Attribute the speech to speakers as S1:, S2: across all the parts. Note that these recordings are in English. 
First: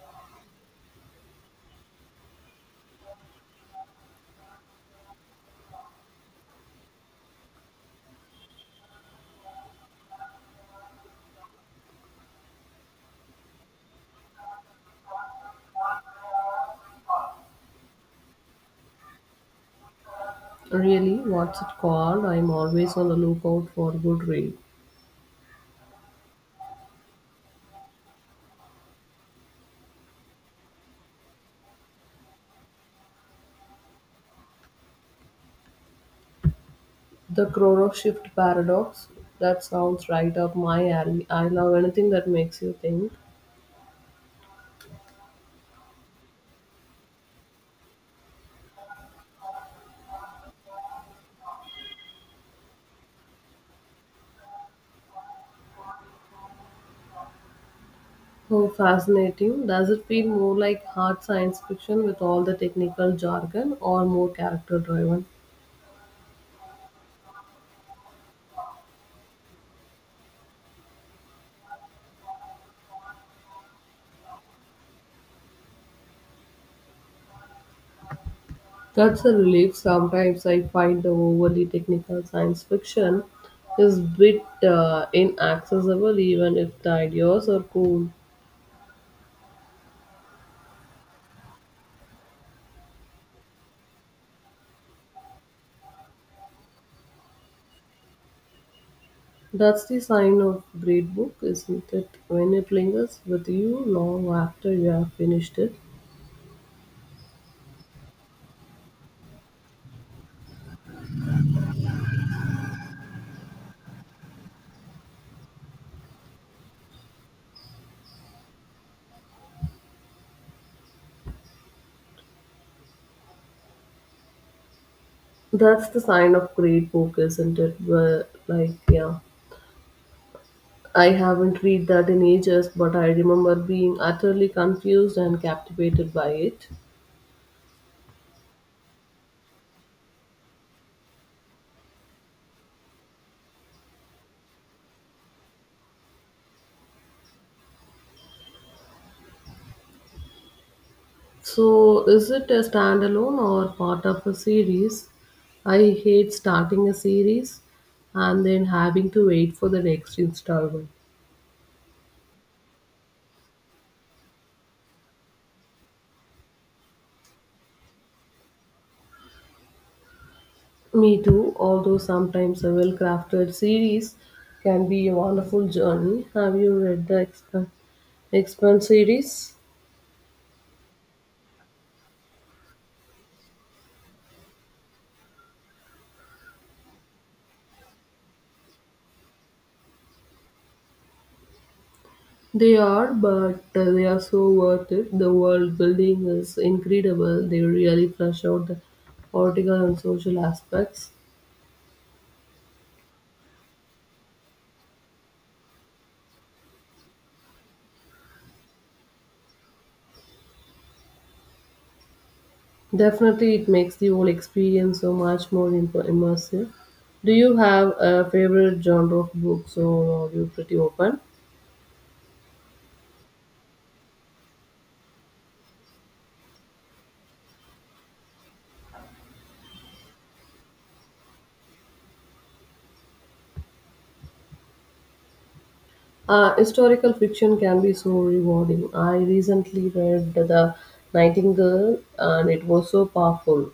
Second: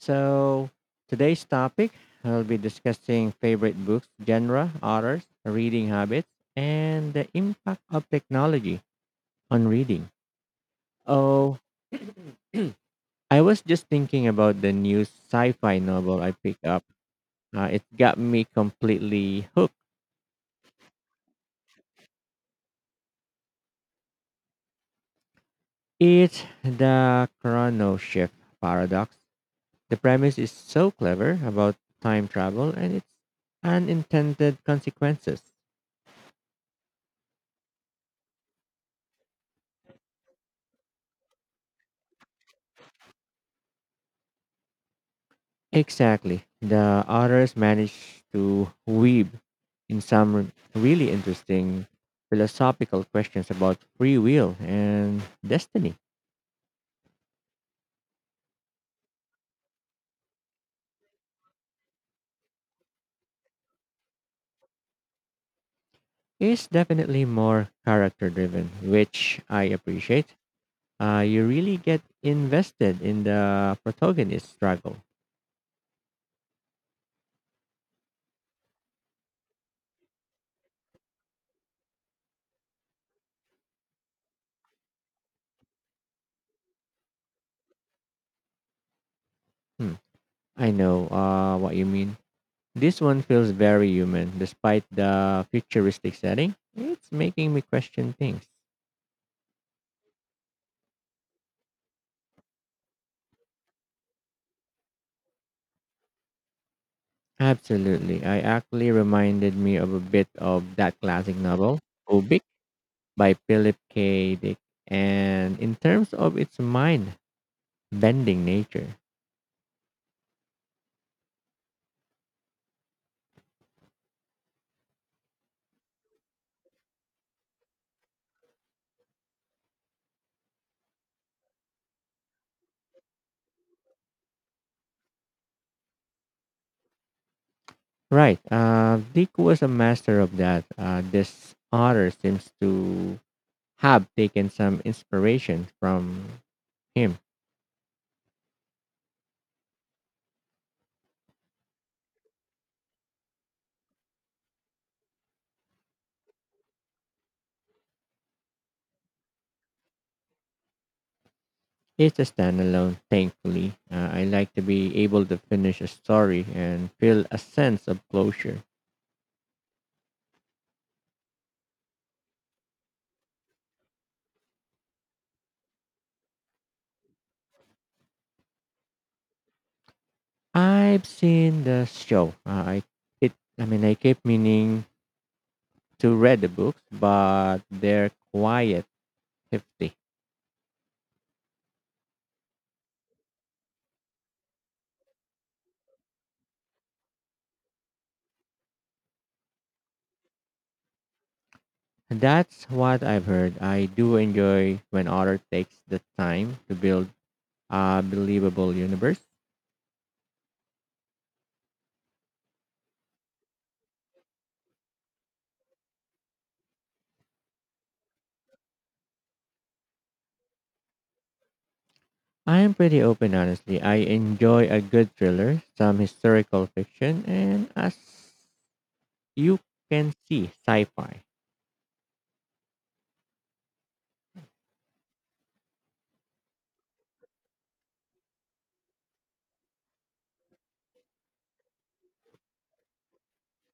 S1: So today's topic, I'll be discussing favorite books, genre, authors, reading habits, and the impact of technology on reading. Oh, I was just thinking about the new sci-fi novel I picked up. It got me completely hooked.
S2: Really, what's it called? I'm always on the lookout for good read.
S1: It's the Chrono Shift Paradox. The premise is so clever about time travel and its unintended consequences.
S2: The Chrono Shift Paradox? That sounds right up my alley. I love anything that makes you think.
S1: Exactly. The authors managed to weave in really interesting philosophical questions about free will and destiny.
S2: Oh, fascinating. Does it feel more like hard science fiction with all the technical jargon or more character driven?
S1: It's definitely more character driven, which I appreciate. You really get invested in the protagonist's struggle.
S2: That's a relief. Sometimes I find the overly technical science fiction is bit inaccessible even if the ideas are cool.
S1: Hmm. I know what you mean. This one feels very human, despite the futuristic setting. It's making me question things.
S2: That's the sign of great book, isn't it? When it lingers with you long after you have finished it.
S1: Absolutely. I actually reminded me of a bit of that classic novel, Ubik by Philip K. Dick. And in terms of its mind bending nature.
S2: That's the sign of great book, isn't it? Where, like, yeah, I haven't read that in ages, but I remember being utterly confused and captivated by it.
S1: Right. Dick was a master of that. This author seems to have taken some inspiration from him.
S2: So, is it a standalone or part of a series? I hate starting a series and then having to wait for the next installment.
S1: It's a standalone, thankfully. I like to be able to finish a story and feel a sense of closure.
S2: Me too, although sometimes a well crafted series can be a wonderful journey. Have you read the Expan series?
S1: I've seen the show. It I keep meaning to read the books, but they're quiet hefty.
S2: They are, but they are so worth it. The world building is incredible. They really flesh out the political and social aspects.
S1: That's what I've heard. I do enjoy when author takes the time to build a believable universe.
S2: Definitely, it makes the whole experience so much more immersive. Do you have a favorite genre of books or are you pretty open?
S1: I'm pretty open honestly. I enjoy a good thriller, some historical fiction, and as you can see, sci-fi.
S2: Historical fiction can be so rewarding. I recently read The Nightingale and it was so powerful.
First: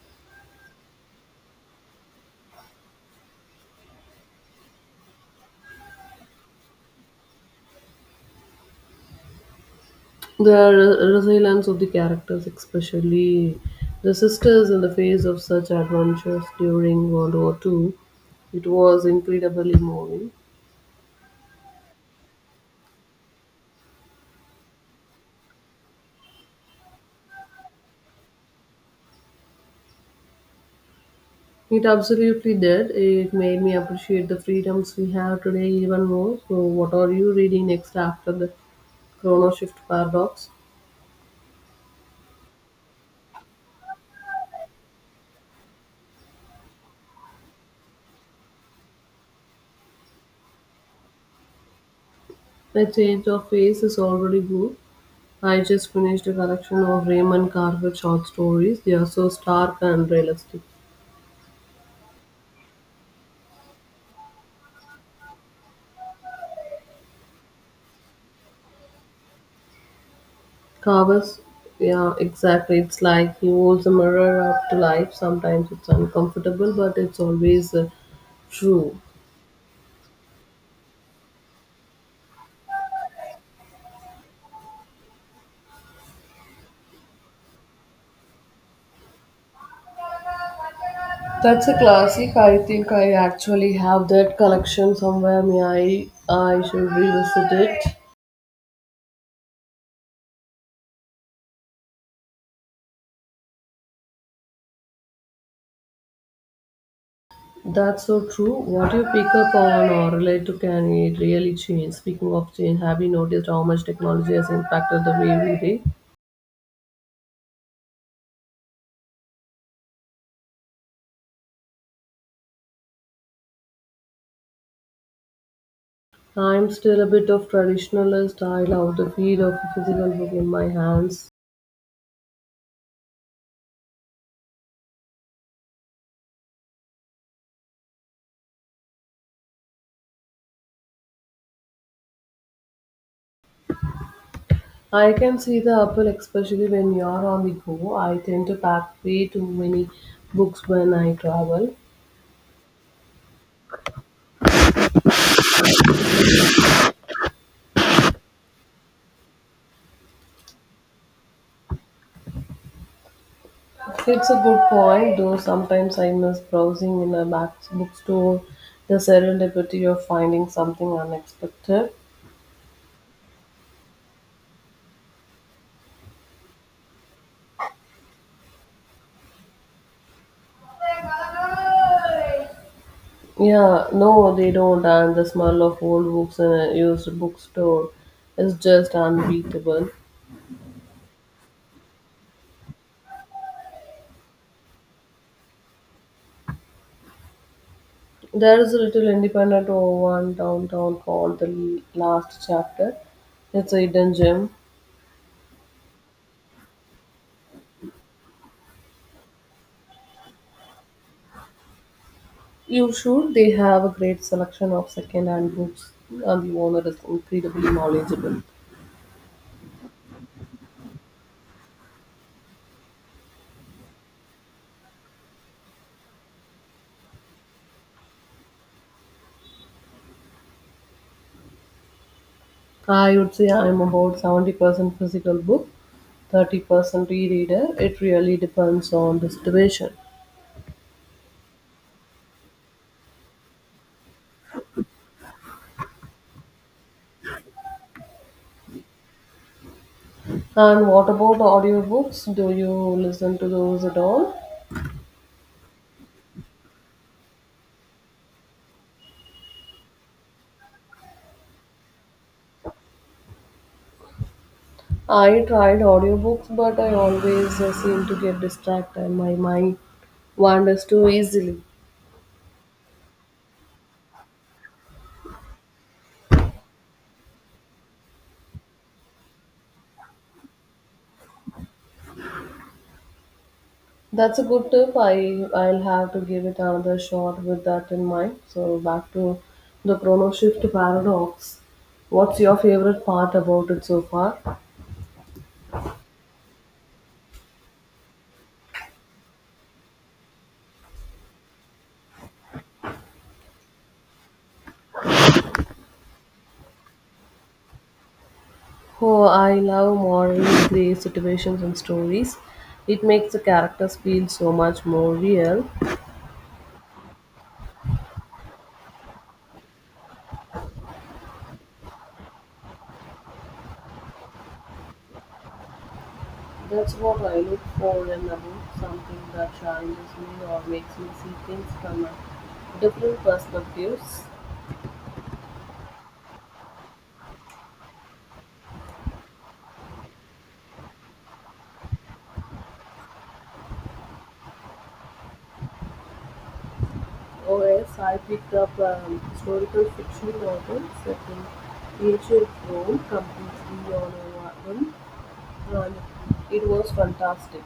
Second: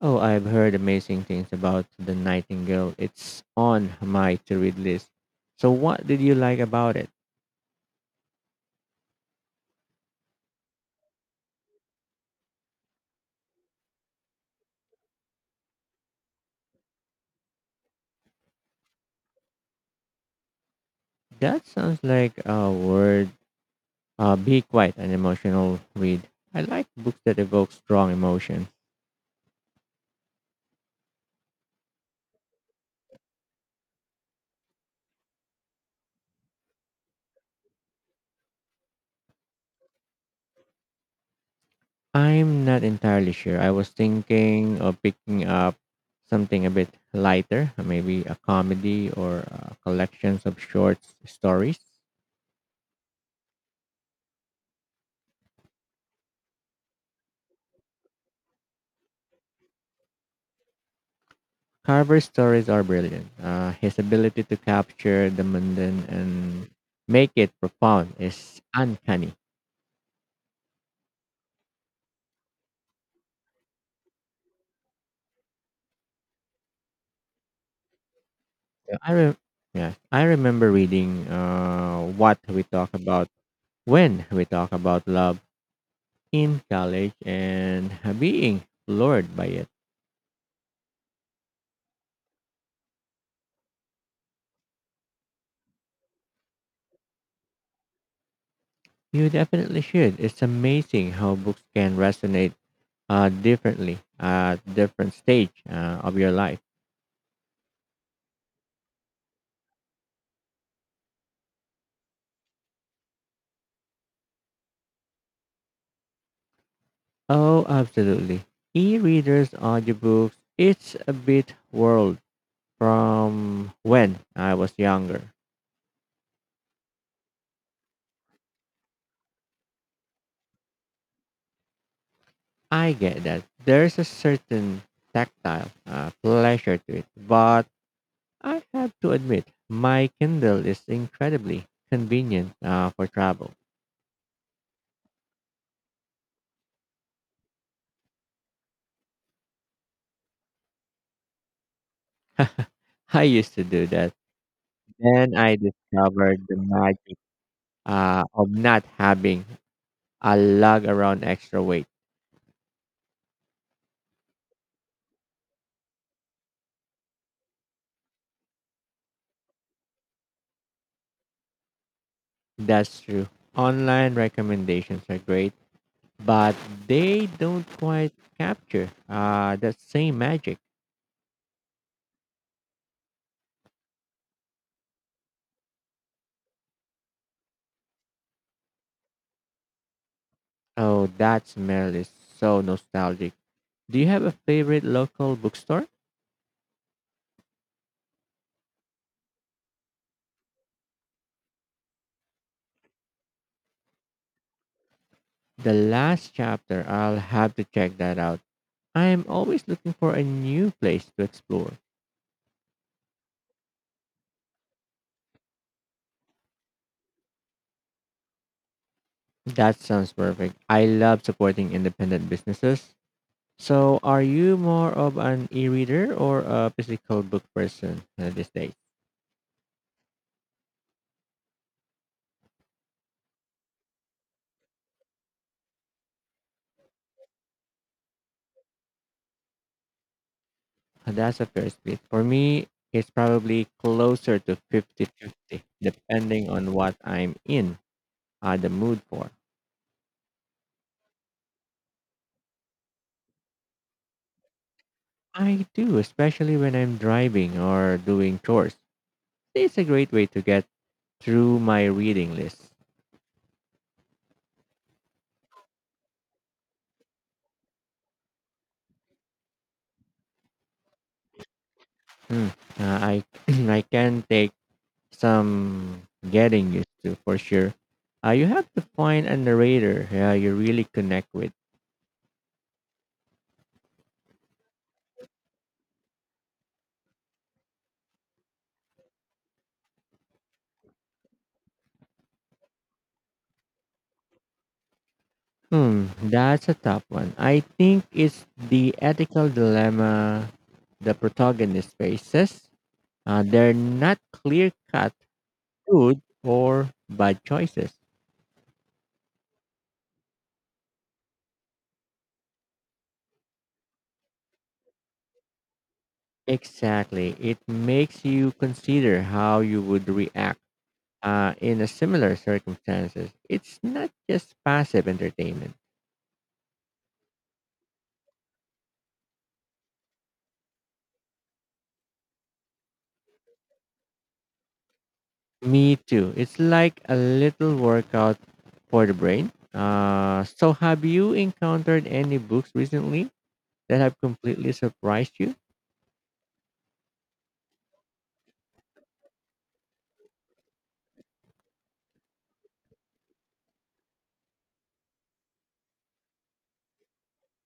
S1: Oh, I've heard amazing things about The Nightingale. It's on my to read list. So, what did you like about it?
S2: The resilience of the characters, especially the sisters in the face of such adventures during World War II, it was incredibly moving.
S1: That sounds like a word, be quite an emotional read. I like books that evoke strong emotion.
S2: It absolutely did. It made me appreciate the freedoms we have today even more. So, what are you reading next after the chrono shift paradox?
S1: I'm not entirely sure. I was thinking of picking up something a bit lighter, maybe a comedy or collections of short stories.
S2: The change of pace is already good. I just finished a collection of Raymond Carver short stories. They are so stark and realistic.
S1: Carver's stories are brilliant. His ability to capture the mundane and make it profound is uncanny.
S2: Carver's, yeah, exactly. It's like he holds a mirror up to life. Sometimes it's uncomfortable, but it's always
S1: Yeah.
S2: true.
S1: I re- yeah, I remember reading what we talk about when we talk about love in college and being floored by it.
S2: That's a classic. I think I actually have that collection somewhere. May I? I should revisit it.
S1: You definitely should. It's amazing how books can resonate differently at different stage of your life.
S2: That's so true. What you pick up on or relate to can it really change. Speaking of change, have you noticed how much technology has impacted the way we read?
S1: Oh, absolutely. E-readers, audiobooks, it's a bit world from when I was younger.
S2: I'm still a bit of traditionalist. I love the feel of a physical book in my hands.
S1: I get that. There's a certain tactile pleasure to it, but I have to admit, my Kindle is incredibly convenient for travel.
S2: I can see the appeal, especially when you're on the go. I tend to pack way too many books when I travel.
S1: I used to do that. Then I discovered the magic of not having a lug around extra weight.
S2: It's a good point, though sometimes I miss browsing in a back bookstore, the serendipity of finding something unexpected.
S1: That's true. Online recommendations are great but they don't quite capture that same magic.
S2: Yeah, no, they don't, and the smell of old books in a used bookstore is just unbeatable.
S1: Oh, that smell is so nostalgic. Do you have a favorite local bookstore?
S2: There is a little independent one downtown called The Last Chapter. It's a hidden gem.
S1: The last chapter, I'll have to check that out. I'm always looking for a new place to explore.
S2: You should. They have a great selection of second-hand books, and the owner is incredibly knowledgeable.
S1: That sounds perfect. I love supporting independent businesses. So, are you more of an e reader or a physical book person these days?
S2: I would say I'm about 70% physical book, 30% e-reader. It really depends on the situation.
S1: That's a fair split. For me, it's probably closer to 50-50, depending on what I'm in the mood for.
S2: And what about audiobooks? Do you listen to those at all?
S1: I do, especially when I'm driving or doing chores. It's a great way to get through my reading list.
S2: I tried audiobooks, but I always seem to get distracted. My mind wanders too easily.
S1: Hmm. I I can take some getting used to for sure. You have to find a narrator you really connect with.
S2: That's a good tip. I'll have to give it another shot with that in mind. So, back to the chrono shift paradox. What's your favorite part about it so far?
S1: Hmm, that's a tough one. I think it's the ethical dilemma the protagonist faces. They're not clear cut good or bad choices.
S2: Oh, I love morally gray situations and stories. It makes the characters feel so much more real.
S1: Exactly. It makes you consider how you would react in a similar circumstances. It's not just passive entertainment.
S2: That's what I look for in a book, something that challenges me or makes me see things from a different perspectives.
S1: Me too. It's like a little workout for the brain. So, have you encountered any books recently that have completely surprised you?
S2: Or else I picked up a historical fiction novel set in ancient Rome completely on a whim and it was fantastic.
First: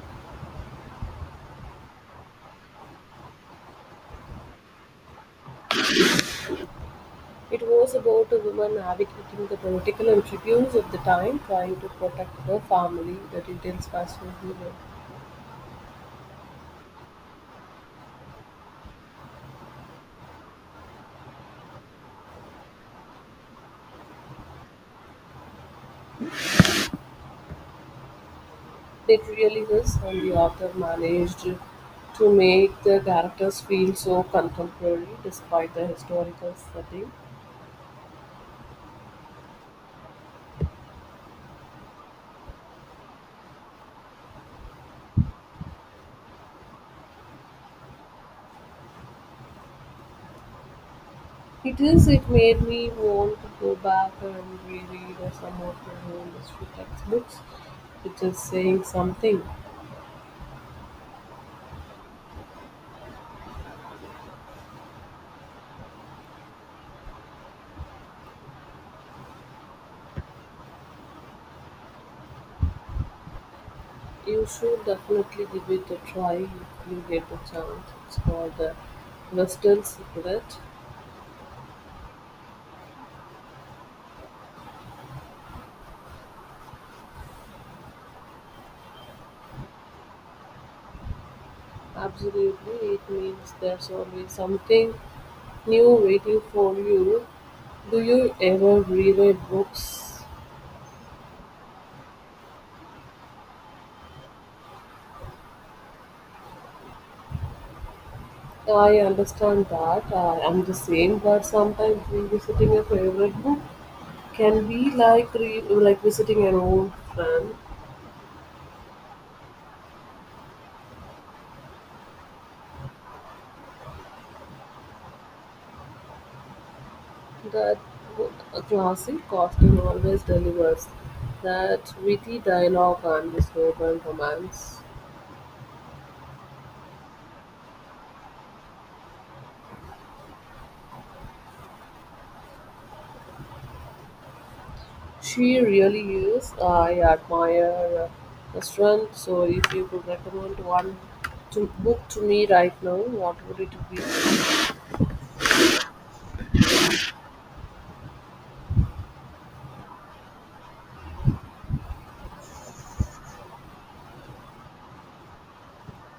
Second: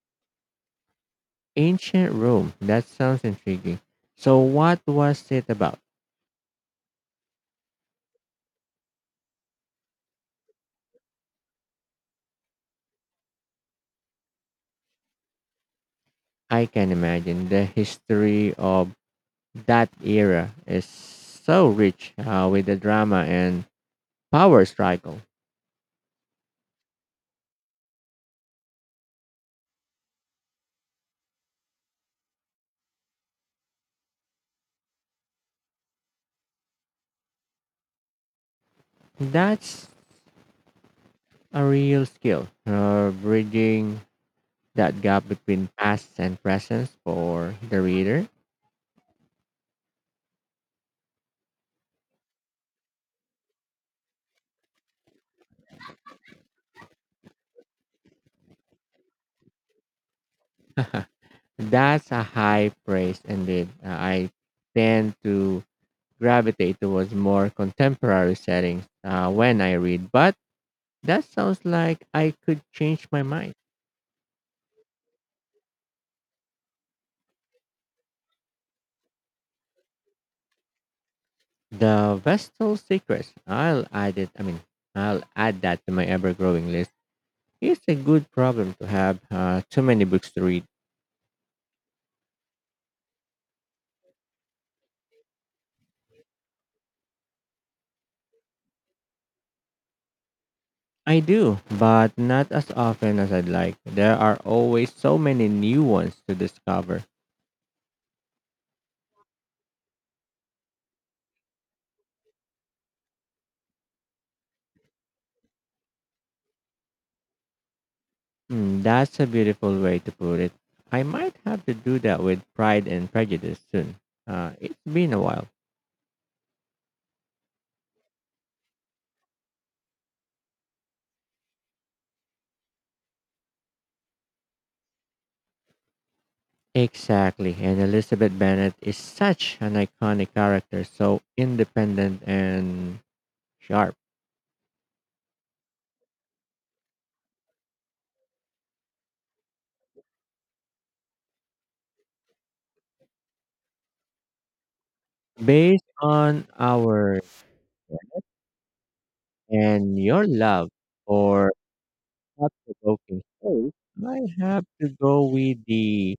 S1: Ancient Rome. That sounds intriguing. So, what was it about?
S2: It was about a woman navigating the political intrigues of the time, trying to protect her family. The details fascinated me.
S1: I can imagine the history of that era is so rich with the drama and power struggle.
S2: It really is, and the author managed to make the characters feel so contemporary despite the historical setting.
S1: That's a real skill, bridging that gap between past and present for the reader.
S2: It is, it made me want to go back and reread some of my own history textbooks. It is saying something.
S1: That's a high praise indeed. I tend to gravitate towards more contemporary settings when I read, but that sounds like I could change my mind.
S2: You should definitely give it a try if you get the chance. It's called the Western Secret.
S1: The Vestal Secrets. I'll add I'll add that to my ever-growing list. It's a good problem to have too many books to read.
S2: Absolutely, it means there's always something new waiting for you. Do you ever reread books?
S1: I do, but not as often as I'd like. There are always so many new ones to discover.
S2: I understand that I am the same, but sometimes revisiting a favorite book can be like like visiting an old friend.
S1: Hmm, that's a beautiful way to put it. I might have to do that with Pride and Prejudice soon. It's been a while.
S2: That good a classic often always delivers that witty dialogue and the slogan romance.
S1: Exactly, and Elizabeth Bennet is such an iconic character, so independent and sharp.
S2: She really is. I admire the strength. So, if you could recommend one to book to me right now, what would it be?
S1: Based on our and your love for thought provoking stories, I have to go with the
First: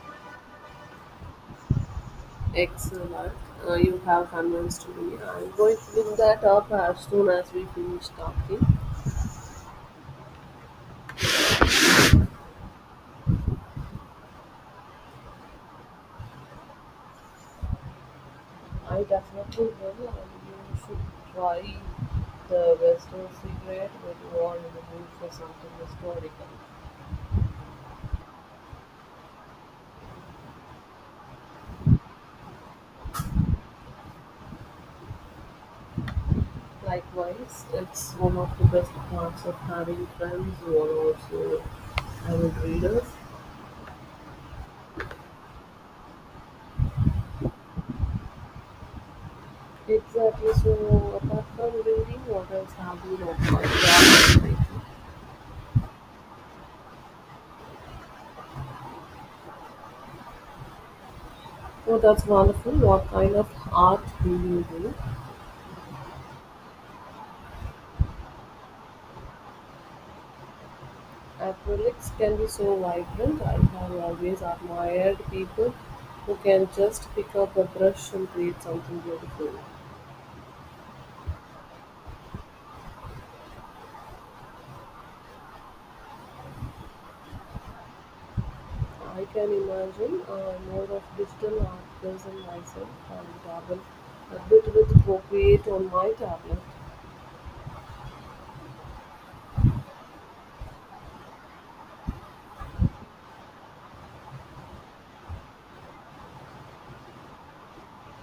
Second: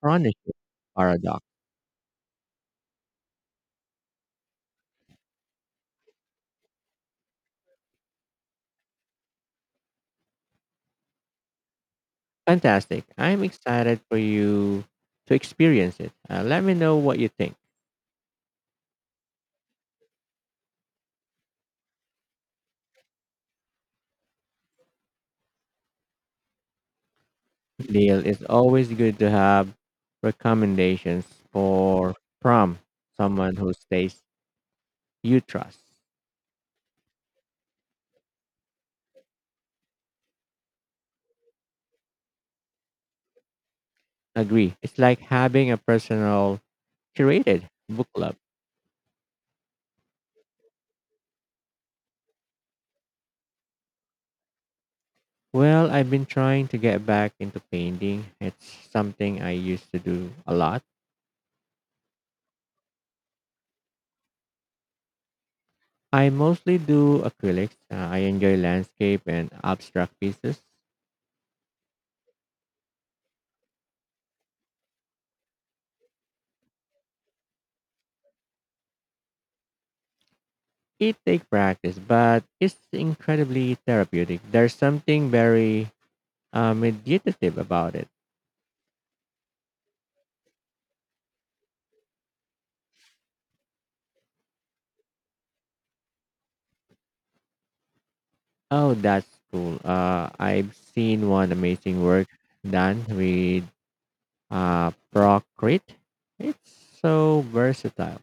S1: Chronicles Paradox.
S2: Excellent. You have convinced me. I'm going to look that up as soon as we finish talking.
S1: Fantastic. I'm excited for you to experience it. Let me know what you think.
S2: I definitely will, and you should try the Western cigarette when you are in the mood for something historical.
S1: Deal. It's always good to have recommendations for from someone who stays you trust.
S2: Likewise, it's one of the best parts of having friends who are also avid readers.
S1: Agree. It's like having a personal curated book club.
S2: Exactly. So, apart from reading, what else have you done for yourself lately?
S1: Well, I've been trying to get back into painting. It's something I used to do a lot.
S2: Oh, that's wonderful. What kind of art do you do?
S1: I mostly do acrylics. I enjoy landscape and abstract pieces.
S2: Acrylics can be so vibrant. I have always admired people who can just pick up a brush and create something beautiful.
S1: It takes practice, but it's incredibly therapeutic. There's something very meditative about it.
S2: I can imagine more of digital art person myself and dabble a bit with Procreate on my tablet.
S1: Oh, that's cool. I've seen one amazing work done with Procrete. It's so versatile.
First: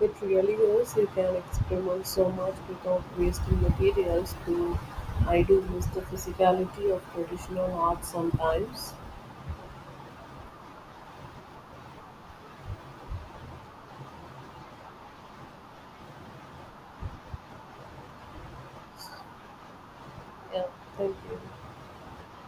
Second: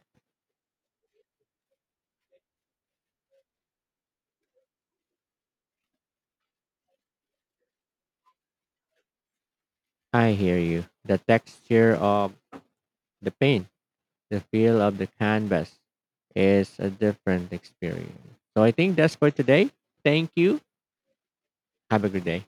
S2: It really is, you can experiment so much without wasting materials. Though I do miss the physicality of traditional art sometimes.
S1: I hear you. The texture of the paint the feel of the canvas is a different experience. So I think that's for today. Thank you.
S2: Yeah, thank you.
S1: Have a good day.